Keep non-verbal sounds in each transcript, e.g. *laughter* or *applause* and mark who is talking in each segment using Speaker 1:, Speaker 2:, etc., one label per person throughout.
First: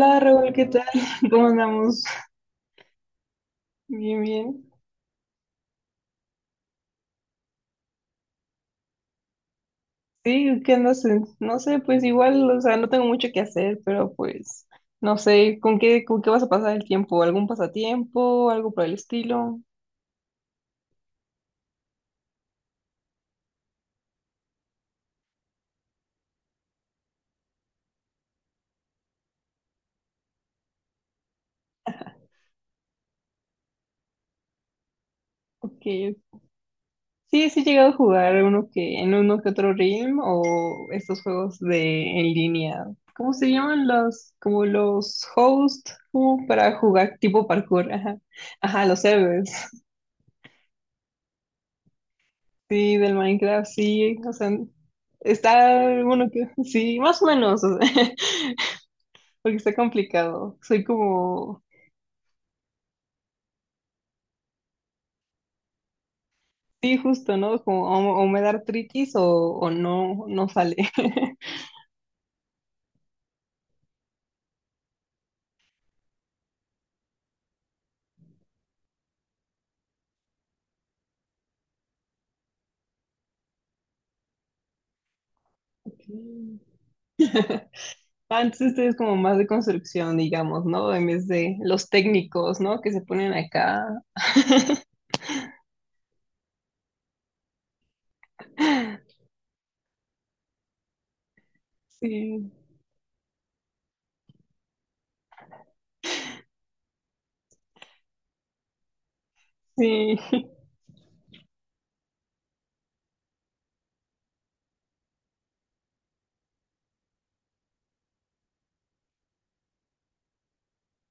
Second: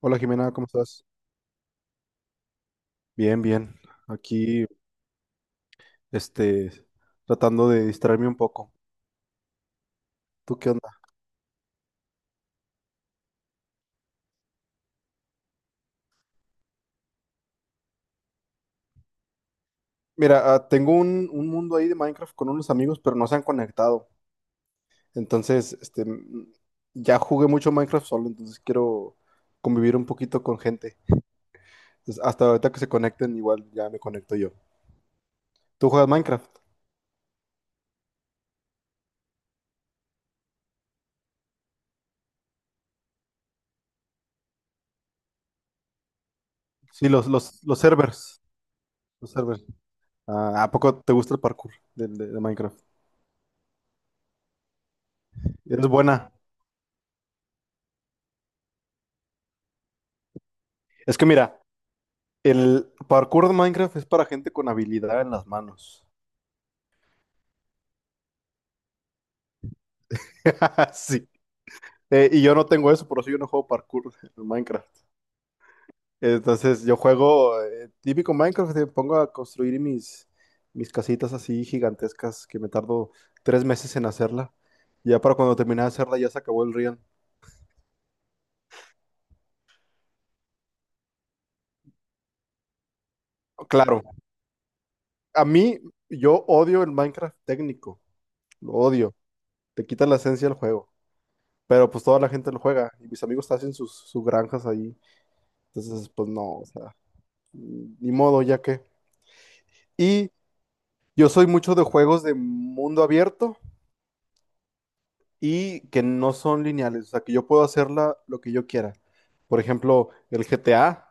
Speaker 1: Hola Jimena,
Speaker 2: Raúl, ¿qué
Speaker 1: ¿cómo
Speaker 2: tal?
Speaker 1: estás?
Speaker 2: *laughs* ¿Cómo andamos?
Speaker 1: Bien, bien.
Speaker 2: Bien,
Speaker 1: Aquí,
Speaker 2: bien.
Speaker 1: este, tratando de distraerme un poco. ¿Tú
Speaker 2: Sí,
Speaker 1: qué
Speaker 2: ¿qué
Speaker 1: onda?
Speaker 2: andas en- No sé, pues igual, o sea, no tengo mucho que hacer, pero pues, no sé, con qué vas a pasar el tiempo? ¿Algún pasatiempo? ¿Algo por el estilo?
Speaker 1: Mira, tengo un mundo ahí de Minecraft con unos amigos, pero no se han conectado. Entonces, ya jugué mucho Minecraft solo, entonces quiero convivir un poquito con gente. Entonces, hasta ahorita que se conecten, igual ya me conecto yo.
Speaker 2: Ok.
Speaker 1: ¿Tú juegas Minecraft?
Speaker 2: Sí, sí he llegado a jugar uno que, en uno que otro Realm o estos juegos de en línea. ¿Cómo se llaman los, como los hosts, como para
Speaker 1: Sí,
Speaker 2: jugar tipo
Speaker 1: los
Speaker 2: parkour? Ajá,
Speaker 1: servers.
Speaker 2: ajá, los
Speaker 1: Los
Speaker 2: servers.
Speaker 1: servers. Ah, ¿a poco te gusta el parkour de Minecraft?
Speaker 2: Sí, del Minecraft, sí, o sea,
Speaker 1: Eres
Speaker 2: está, bueno,
Speaker 1: buena.
Speaker 2: que, sí, más o menos, o sea, *laughs* porque está complicado. Soy
Speaker 1: Es que mira,
Speaker 2: como,
Speaker 1: el parkour de Minecraft es para gente con habilidad en las manos.
Speaker 2: sí, justo, ¿no? Como o me da artritis o no, no sale.
Speaker 1: *laughs* Sí. Y yo no tengo eso, por eso yo no juego parkour en Minecraft. Entonces yo juego típico Minecraft, me pongo a construir mis casitas así gigantescas que me tardo 3 meses en hacerla. Ya para cuando terminé de hacerla ya se acabó el Rian.
Speaker 2: *laughs* Antes ustedes es como más de construcción, digamos, ¿no? En vez de los técnicos, ¿no? Que se ponen acá.
Speaker 1: Claro,
Speaker 2: *laughs*
Speaker 1: a mí yo odio el Minecraft técnico, lo odio, te quita la esencia del juego. Pero pues toda la
Speaker 2: Sí,
Speaker 1: gente lo juega y mis amigos hacen sus granjas ahí. Entonces pues no, o sea. Ni modo, ya que.
Speaker 2: sí.
Speaker 1: Y yo soy mucho de juegos de mundo abierto y que no son lineales, o sea, que yo puedo hacerla lo que yo quiera. Por ejemplo, el GTA.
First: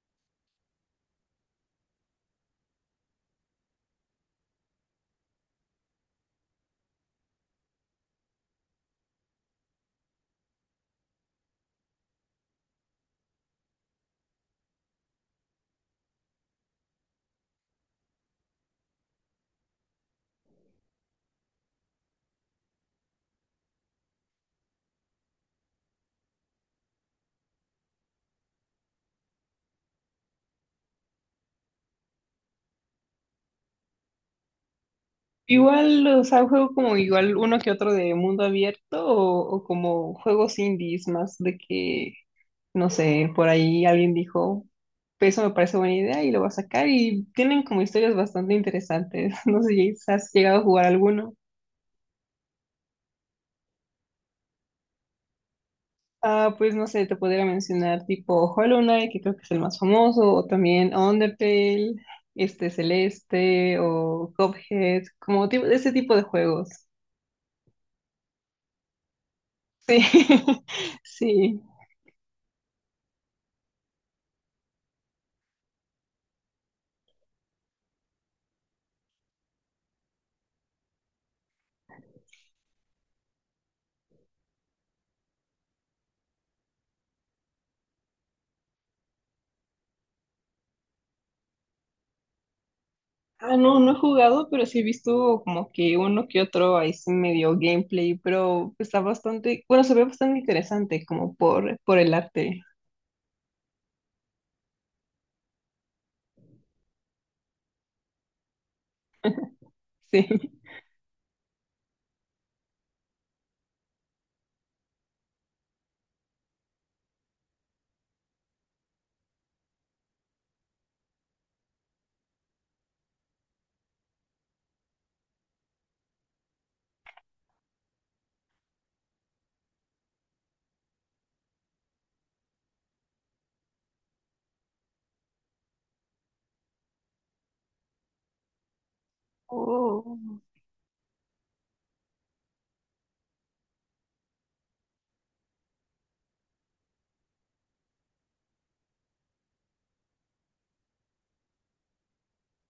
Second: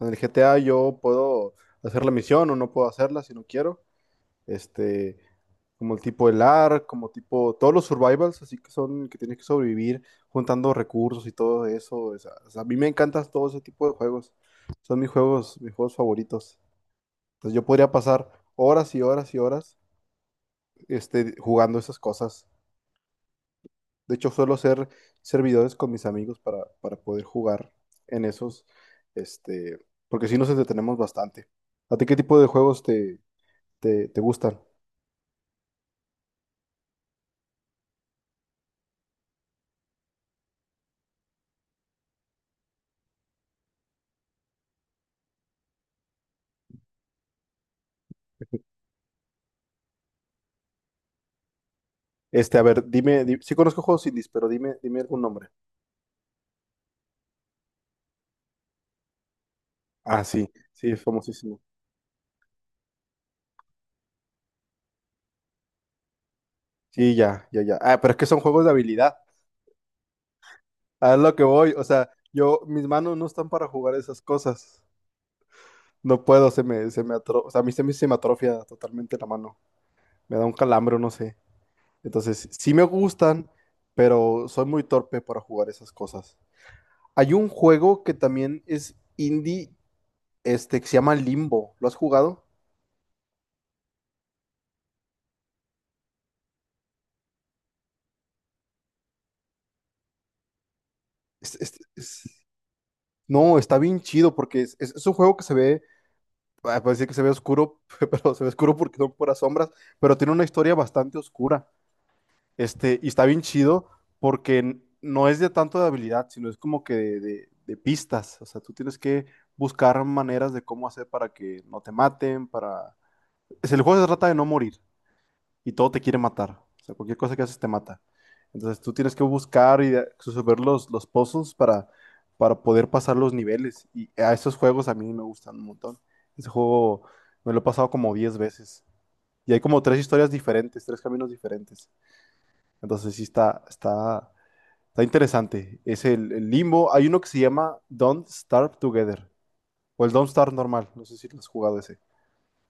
Speaker 1: En el GTA yo puedo hacer la misión o no puedo hacerla si no quiero. Este, como el tipo el ARK, como tipo todos los survivals, así que son que tienes que sobrevivir juntando recursos y todo eso. O sea, a mí me encantan todo ese tipo de juegos. Son mis juegos, favoritos. Entonces yo podría pasar horas y horas y horas jugando esas cosas. De hecho, suelo ser servidores con mis amigos para, poder jugar en esos, este, porque sí nos entretenemos bastante. ¿A ti qué tipo de juegos te gustan?
Speaker 2: Igual, o sea, juego como igual uno que otro de mundo abierto o como juegos indies más de que no sé, por ahí alguien dijo, "Pues, eso me parece buena idea y lo va a sacar y tienen como historias bastante
Speaker 1: *laughs*
Speaker 2: interesantes." *laughs* No sé si has llegado a jugar alguno.
Speaker 1: A ver, dime, sí conozco juegos indies, pero dime, algún nombre.
Speaker 2: Ah, pues no sé, te podría mencionar tipo Hollow Knight, que creo que es el más
Speaker 1: Ah,
Speaker 2: famoso, o
Speaker 1: sí, sí,
Speaker 2: también
Speaker 1: es famosísimo.
Speaker 2: Undertale, este Celeste, o Cuphead, como tipo, ese tipo de juegos.
Speaker 1: Sí, ya, ya, ya. Ah, pero es que son juegos de habilidad.
Speaker 2: Sí, *laughs*
Speaker 1: A lo que
Speaker 2: sí.
Speaker 1: voy, o sea, mis manos no están para jugar esas cosas. No puedo, o sea, a mí se me atrofia totalmente la mano. Me da un calambre, no sé. Entonces, sí me gustan, pero soy muy torpe para jugar esas cosas. Hay un juego que también es indie, que se llama Limbo. ¿Lo has jugado?
Speaker 2: Ah, no, no he jugado, pero sí he visto como que uno que otro ahí sí medio gameplay, pero está bastante, bueno, se ve bastante interesante como
Speaker 1: Es- es-
Speaker 2: por el
Speaker 1: es-
Speaker 2: arte,
Speaker 1: No, está bien chido porque es un juego que se ve, puede decir que se ve oscuro, *laughs* pero se ve oscuro porque son puras sombras, pero tiene
Speaker 2: *laughs*
Speaker 1: una
Speaker 2: sí.
Speaker 1: historia bastante oscura. Y está bien chido porque no es de tanto de habilidad, sino es como que de pistas. O sea, tú tienes que buscar maneras de cómo hacer para que no te maten, para. Es el juego se trata de no morir y todo te quiere matar. O sea, cualquier cosa que haces te mata. Entonces tú tienes que buscar y resolver los puzzles para, poder pasar los niveles. Y a esos juegos a mí me gustan un montón. Ese juego me lo he pasado como 10 veces. Y hay como tres
Speaker 2: Oh.
Speaker 1: historias diferentes, tres caminos diferentes. Entonces sí está interesante. Es el Limbo. Hay uno que se llama Don't Starve Together. O el Don't Starve normal. No sé si lo has jugado ese.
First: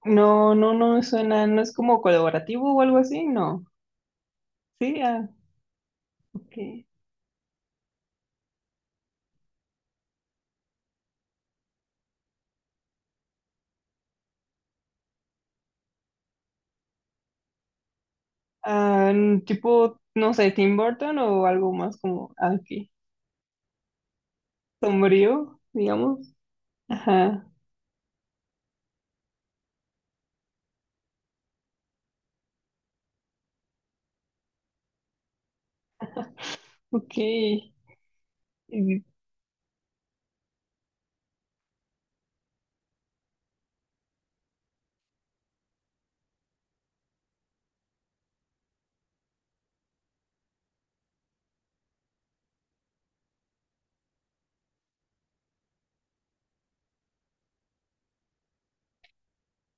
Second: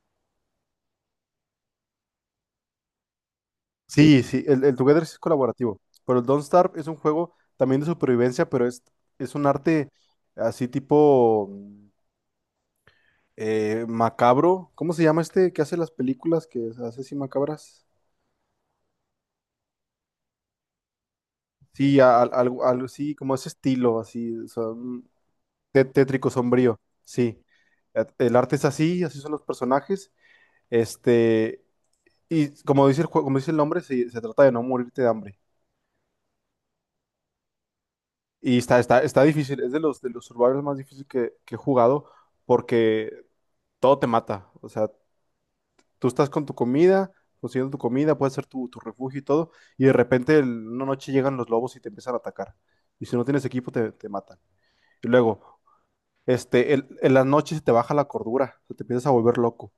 Speaker 2: No, no, no me suena, no es como colaborativo o algo así, no.
Speaker 1: Sí, sí, el
Speaker 2: Sí,
Speaker 1: Together sí es
Speaker 2: ah,
Speaker 1: colaborativo. Pero el Don't
Speaker 2: ok.
Speaker 1: Starve es un juego también de supervivencia, pero es un arte así tipo macabro. ¿Cómo se llama este que hace las películas que hace así macabras?
Speaker 2: Ah, n- tipo, no sé, Tim Burton o algo más
Speaker 1: Sí,
Speaker 2: como, ah,
Speaker 1: algo
Speaker 2: ok,
Speaker 1: así, como ese estilo, así, o sea,
Speaker 2: sombrío,
Speaker 1: tétrico,
Speaker 2: digamos.
Speaker 1: sombrío. Sí,
Speaker 2: Ajá,
Speaker 1: El arte es así, así son los personajes. Este, y como dice el juego, como dice el nombre, se trata de no morirte de hambre.
Speaker 2: ok.
Speaker 1: Y está difícil, es de de los survivors más difíciles que he jugado porque todo te mata. O sea, tú estás con tu comida, consiguiendo tu comida, puede ser tu refugio y todo, y de repente una noche llegan los lobos y te empiezan a atacar. Y si no tienes equipo, te matan. Y luego, en las noches se te baja la cordura, o sea, te empiezas a volver loco.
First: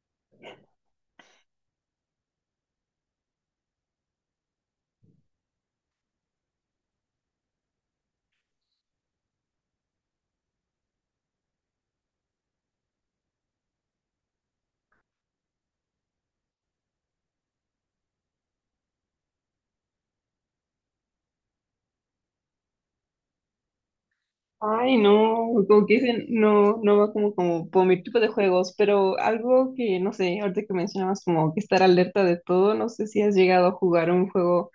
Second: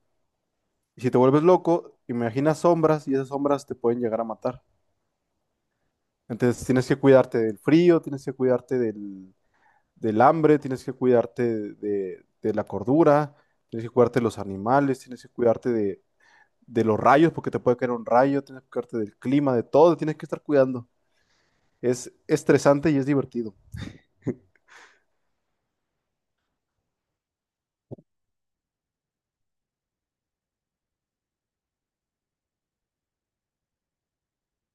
Speaker 1: Y si te vuelves loco, imaginas sombras y esas sombras te pueden llegar a matar. Entonces tienes que cuidarte del frío, tienes que cuidarte del hambre, tienes que cuidarte de la cordura, tienes que cuidarte de los animales, tienes que cuidarte de los rayos, porque te puede caer un rayo, tienes que cuidarte del clima, de todo, tienes que estar cuidando. Es estresante y es divertido.
Speaker 2: Ay, no, como que dicen, no, no va como, como por mi tipo de juegos, pero algo que, no sé, ahorita que mencionabas como que estar alerta de todo, no sé si has llegado a jugar un juego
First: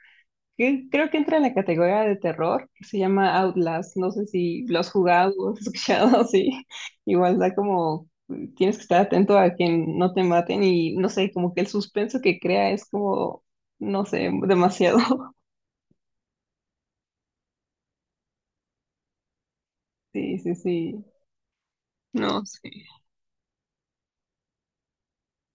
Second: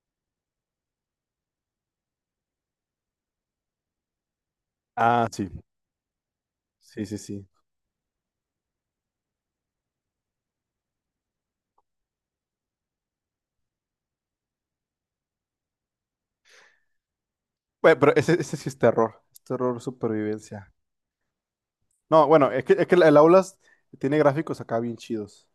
Speaker 2: que creo que entra en la categoría de terror, que se llama Outlast, no sé si lo has
Speaker 1: Ah,
Speaker 2: jugado
Speaker 1: sí,
Speaker 2: o has escuchado, *laughs* sí,
Speaker 1: sí, sí,
Speaker 2: igual
Speaker 1: sí.
Speaker 2: da como, tienes que estar atento a que no te maten y, no sé, como que el suspenso que crea es como, no sé, demasiado, *laughs*
Speaker 1: Bueno, pero ese sí es terror
Speaker 2: sí, sí,
Speaker 1: supervivencia.
Speaker 2: sí,
Speaker 1: No,
Speaker 2: no,
Speaker 1: bueno,
Speaker 2: sí,
Speaker 1: es que el Outlast tiene gráficos acá bien chidos.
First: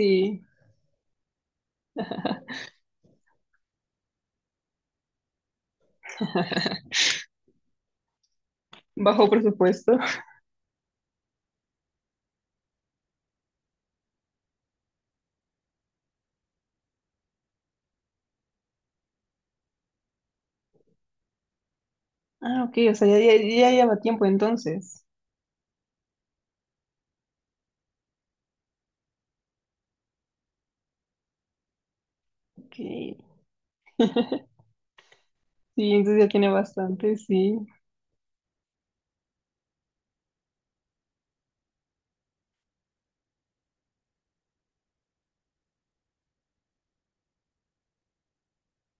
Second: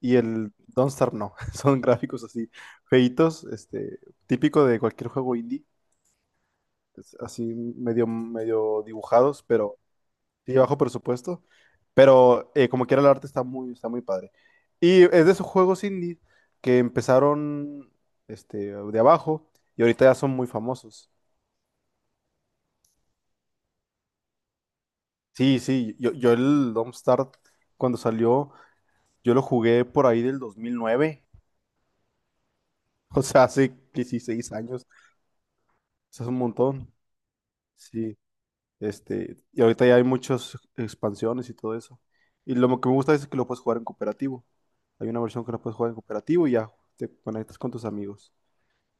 Speaker 1: Y el Don't Starve no. *laughs* Son gráficos así, feitos, típico de cualquier juego indie,
Speaker 2: *laughs*
Speaker 1: es así medio, medio
Speaker 2: bajo
Speaker 1: dibujados, pero
Speaker 2: presupuesto.
Speaker 1: sí bajo presupuesto. Pero como quiera el arte está muy padre. Y es de esos juegos indie que empezaron de abajo y ahorita ya son muy famosos.
Speaker 2: Ah, ok, o sea, ya, ya, ya lleva tiempo entonces.
Speaker 1: Sí, sí, yo el Don't Starve cuando salió, yo lo jugué por ahí del 2009,
Speaker 2: Ok. Sí,
Speaker 1: *laughs* o sea, hace 16 años, o
Speaker 2: entonces
Speaker 1: sea,
Speaker 2: ya
Speaker 1: es un
Speaker 2: tiene
Speaker 1: montón.
Speaker 2: bastante, sí.
Speaker 1: Sí. Y ahorita ya hay muchas expansiones y todo eso. Y lo que me gusta es que lo puedes jugar en cooperativo. Hay una versión que la puedes jugar en cooperativo y ya te conectas con tus amigos.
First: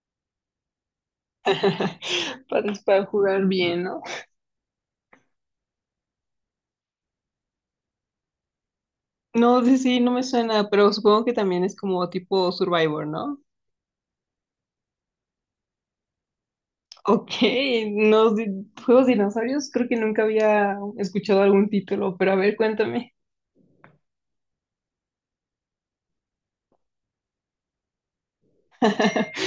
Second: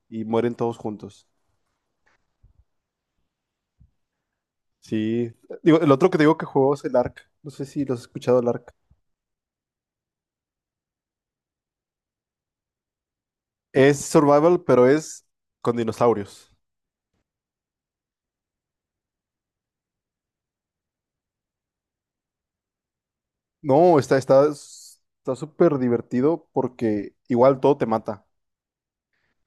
Speaker 1: Y mueren todos juntos.
Speaker 2: *laughs* Para jugar bien, ¿no?
Speaker 1: Sí. Digo, el otro que te digo que juego es el Ark. No sé si lo has escuchado el Ark.
Speaker 2: No, sí, sí, no me suena, pero supongo que también es como tipo Survivor, ¿no?
Speaker 1: Es survival, pero es con dinosaurios.
Speaker 2: Ok, *laughs* no, di- juegos de dinosaurios, creo que nunca había escuchado algún título, pero a ver, cuéntame.
Speaker 1: No, está súper divertido porque igual todo te mata.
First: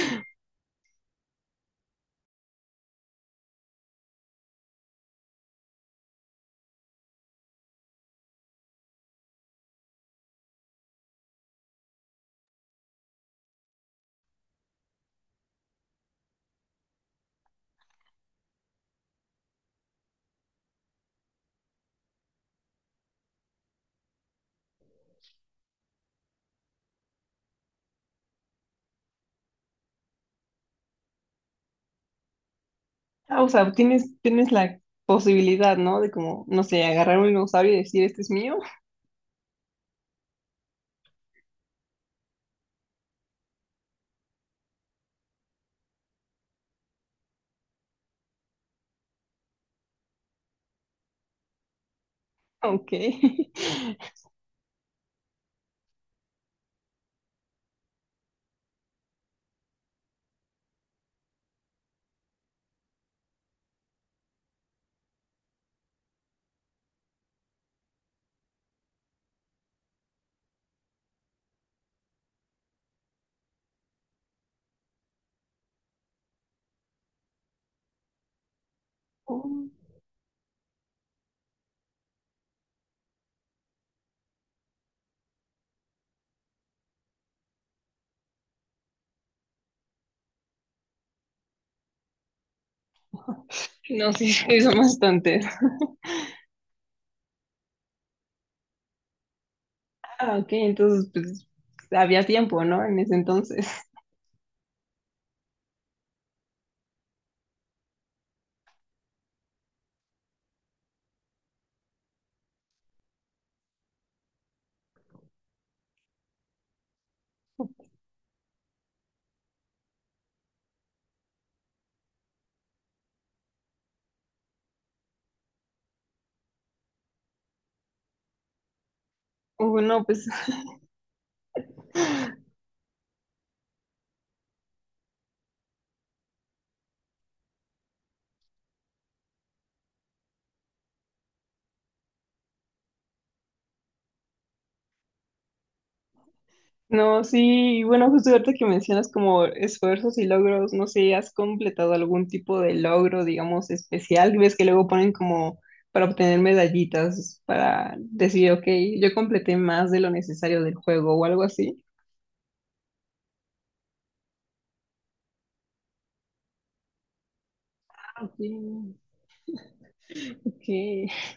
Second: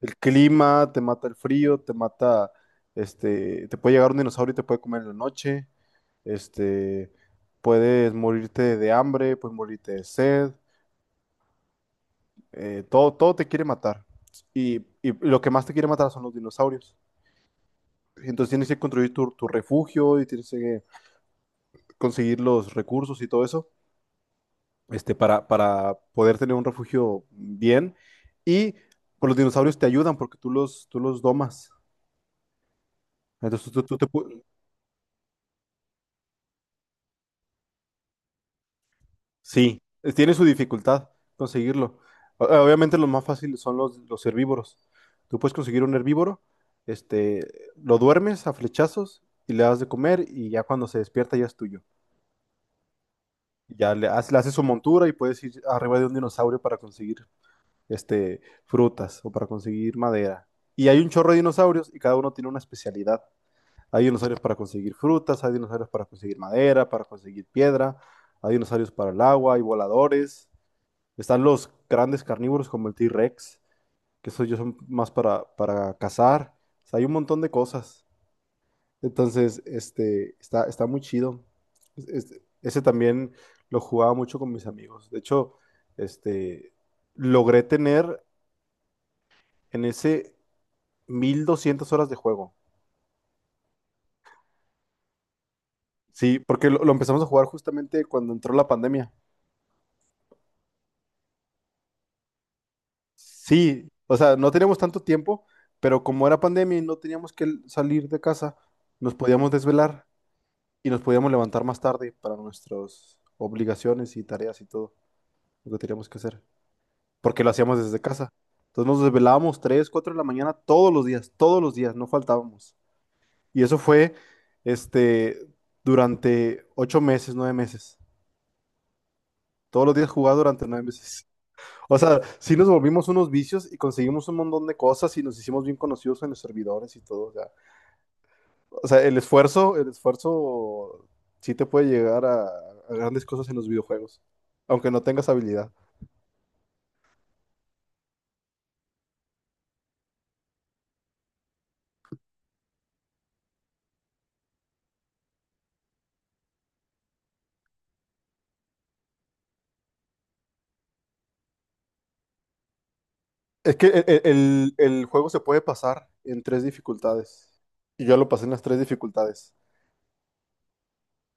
Speaker 1: El clima, te mata el frío, te mata, te puede llegar un dinosaurio y te puede comer en la noche, este, puedes morirte de hambre, puedes morirte de sed, todo, todo te quiere matar. Y lo que más te quiere matar son los dinosaurios. Entonces tienes que construir tu refugio y tienes que conseguir los recursos y todo eso, para, poder tener un refugio bien. Y pues, los dinosaurios te ayudan porque tú los domas.
Speaker 2: Ah, o sea,
Speaker 1: Entonces
Speaker 2: tienes, tienes la posibilidad, ¿no? De como, no sé, agarrar un dinosaurio y decir, este es mío.
Speaker 1: sí, tiene su dificultad conseguirlo. Obviamente los más fáciles son los herbívoros. Tú puedes conseguir un herbívoro, este, lo duermes a flechazos y le das de comer y ya cuando se despierta ya es tuyo.
Speaker 2: *laughs* Ok.
Speaker 1: Y ya
Speaker 2: *laughs*
Speaker 1: le haces su montura y puedes ir arriba de un dinosaurio para conseguir este, frutas o para conseguir madera. Y hay un chorro de dinosaurios y cada uno tiene una especialidad. Hay dinosaurios para conseguir frutas, hay dinosaurios para conseguir madera, para conseguir piedra, hay dinosaurios para el agua, hay voladores. Están los grandes carnívoros como el T-Rex, que esos yo son más para, cazar. O sea, hay un montón de cosas. Entonces,
Speaker 2: Oh.
Speaker 1: está muy chido. Ese también lo jugaba mucho con mis amigos. De hecho, este, logré tener en ese 1200 horas de juego.
Speaker 2: No, sí, *laughs* sí, son bastantes.
Speaker 1: Sí, porque lo empezamos a jugar justamente cuando entró la pandemia.
Speaker 2: Ah, ok, entonces pues había tiempo, ¿no? En ese entonces.
Speaker 1: Sí, o sea, no teníamos tanto tiempo, pero como era pandemia y no teníamos que salir de casa, nos podíamos desvelar. Y nos podíamos levantar más tarde para nuestras obligaciones y tareas y todo lo que teníamos que hacer, porque lo hacíamos desde casa. Entonces nos desvelábamos 3 4 de la mañana todos los días, no faltábamos. Y eso fue este, durante 8 meses, 9 meses. Todos los
Speaker 2: Bueno,
Speaker 1: días
Speaker 2: pues
Speaker 1: jugaba durante 9 meses. O sea,
Speaker 2: *laughs*
Speaker 1: sí nos volvimos unos vicios y conseguimos un montón de cosas y nos hicimos bien conocidos en los servidores y todo. O sea, el esfuerzo sí te puede llegar a grandes cosas en los videojuegos, aunque no tengas habilidad.
Speaker 2: no, sí, y bueno, justo ahorita que mencionas como esfuerzos y logros, no sé, ¿has completado algún tipo de logro, digamos, especial? ¿Ves que luego ponen como para obtener medallitas, para decir, ok, yo completé más de lo necesario del juego o algo así?
Speaker 1: Es que el juego se puede pasar en tres dificultades. Y yo
Speaker 2: Ah,
Speaker 1: lo
Speaker 2: ok,
Speaker 1: pasé en las tres dificultades.
Speaker 2: ok, *laughs*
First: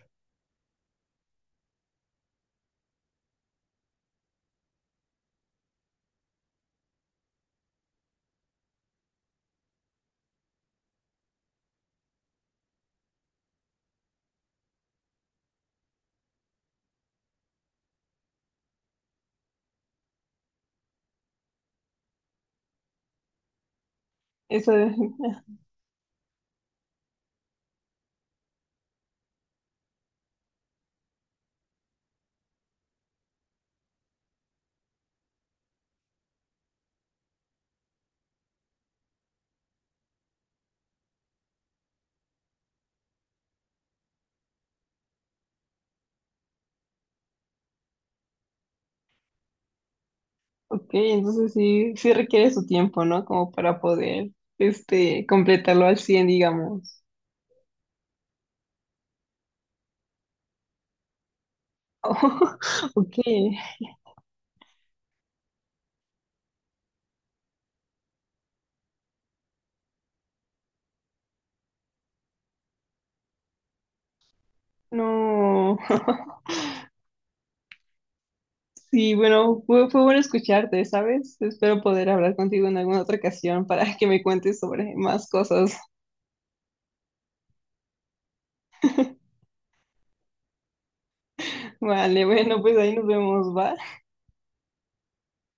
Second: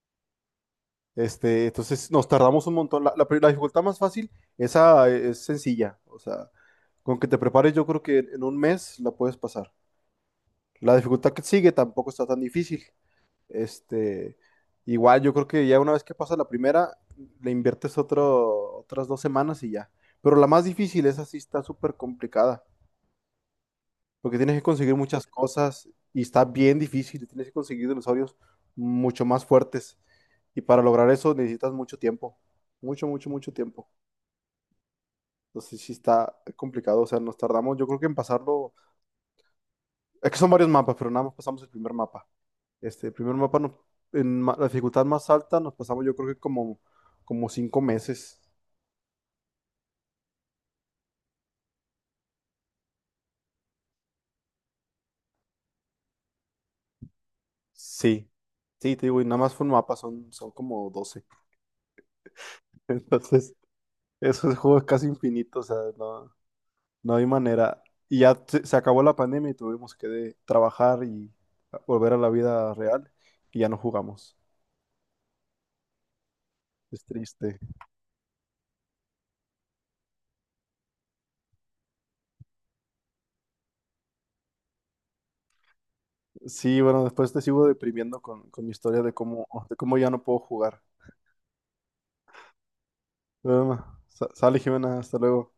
Speaker 1: Entonces nos tardamos un montón. La dificultad más fácil, esa es sencilla. O sea, con que te prepares, yo creo que en un mes la puedes pasar. La dificultad que sigue tampoco está tan difícil. Este, igual yo creo que ya una vez que pasa la primera, le inviertes otras 2 semanas y ya. Pero la más difícil, esa sí está súper complicada, porque tienes que
Speaker 2: eso,
Speaker 1: conseguir muchas cosas y está bien difícil, tienes que conseguir dinosaurios mucho más fuertes. Y para lograr eso necesitas mucho tiempo, mucho, mucho, mucho tiempo. Entonces sí está complicado, o sea, nos tardamos, yo creo que en pasarlo. Es que son varios mapas, pero nada más pasamos el primer mapa. El primer mapa la dificultad más alta nos pasamos yo creo que como 5 meses.
Speaker 2: ok, entonces sí, sí requiere su tiempo, ¿no? Como para poder, este, completarlo al 100 digamos.
Speaker 1: Sí, sí, te digo, y nada más fue un mapa, son como 12. *laughs*
Speaker 2: Oh, *laughs* ok,
Speaker 1: Entonces, esos juegos casi infinitos, o sea, no, no hay manera. Y ya se acabó la pandemia y tuvimos que trabajar y volver a la vida real y ya no jugamos.
Speaker 2: no. *laughs*
Speaker 1: Es triste.
Speaker 2: Sí, bueno, fue, fue bueno escucharte, ¿sabes? Espero poder hablar contigo en alguna otra ocasión para que me cuentes sobre más cosas.
Speaker 1: Sí, bueno, después te sigo deprimiendo con, mi historia de cómo, ya no puedo jugar.
Speaker 2: *laughs* Vale, bueno, pues ahí nos vemos, ¿va?
Speaker 1: Bueno, sale Jimena, hasta luego.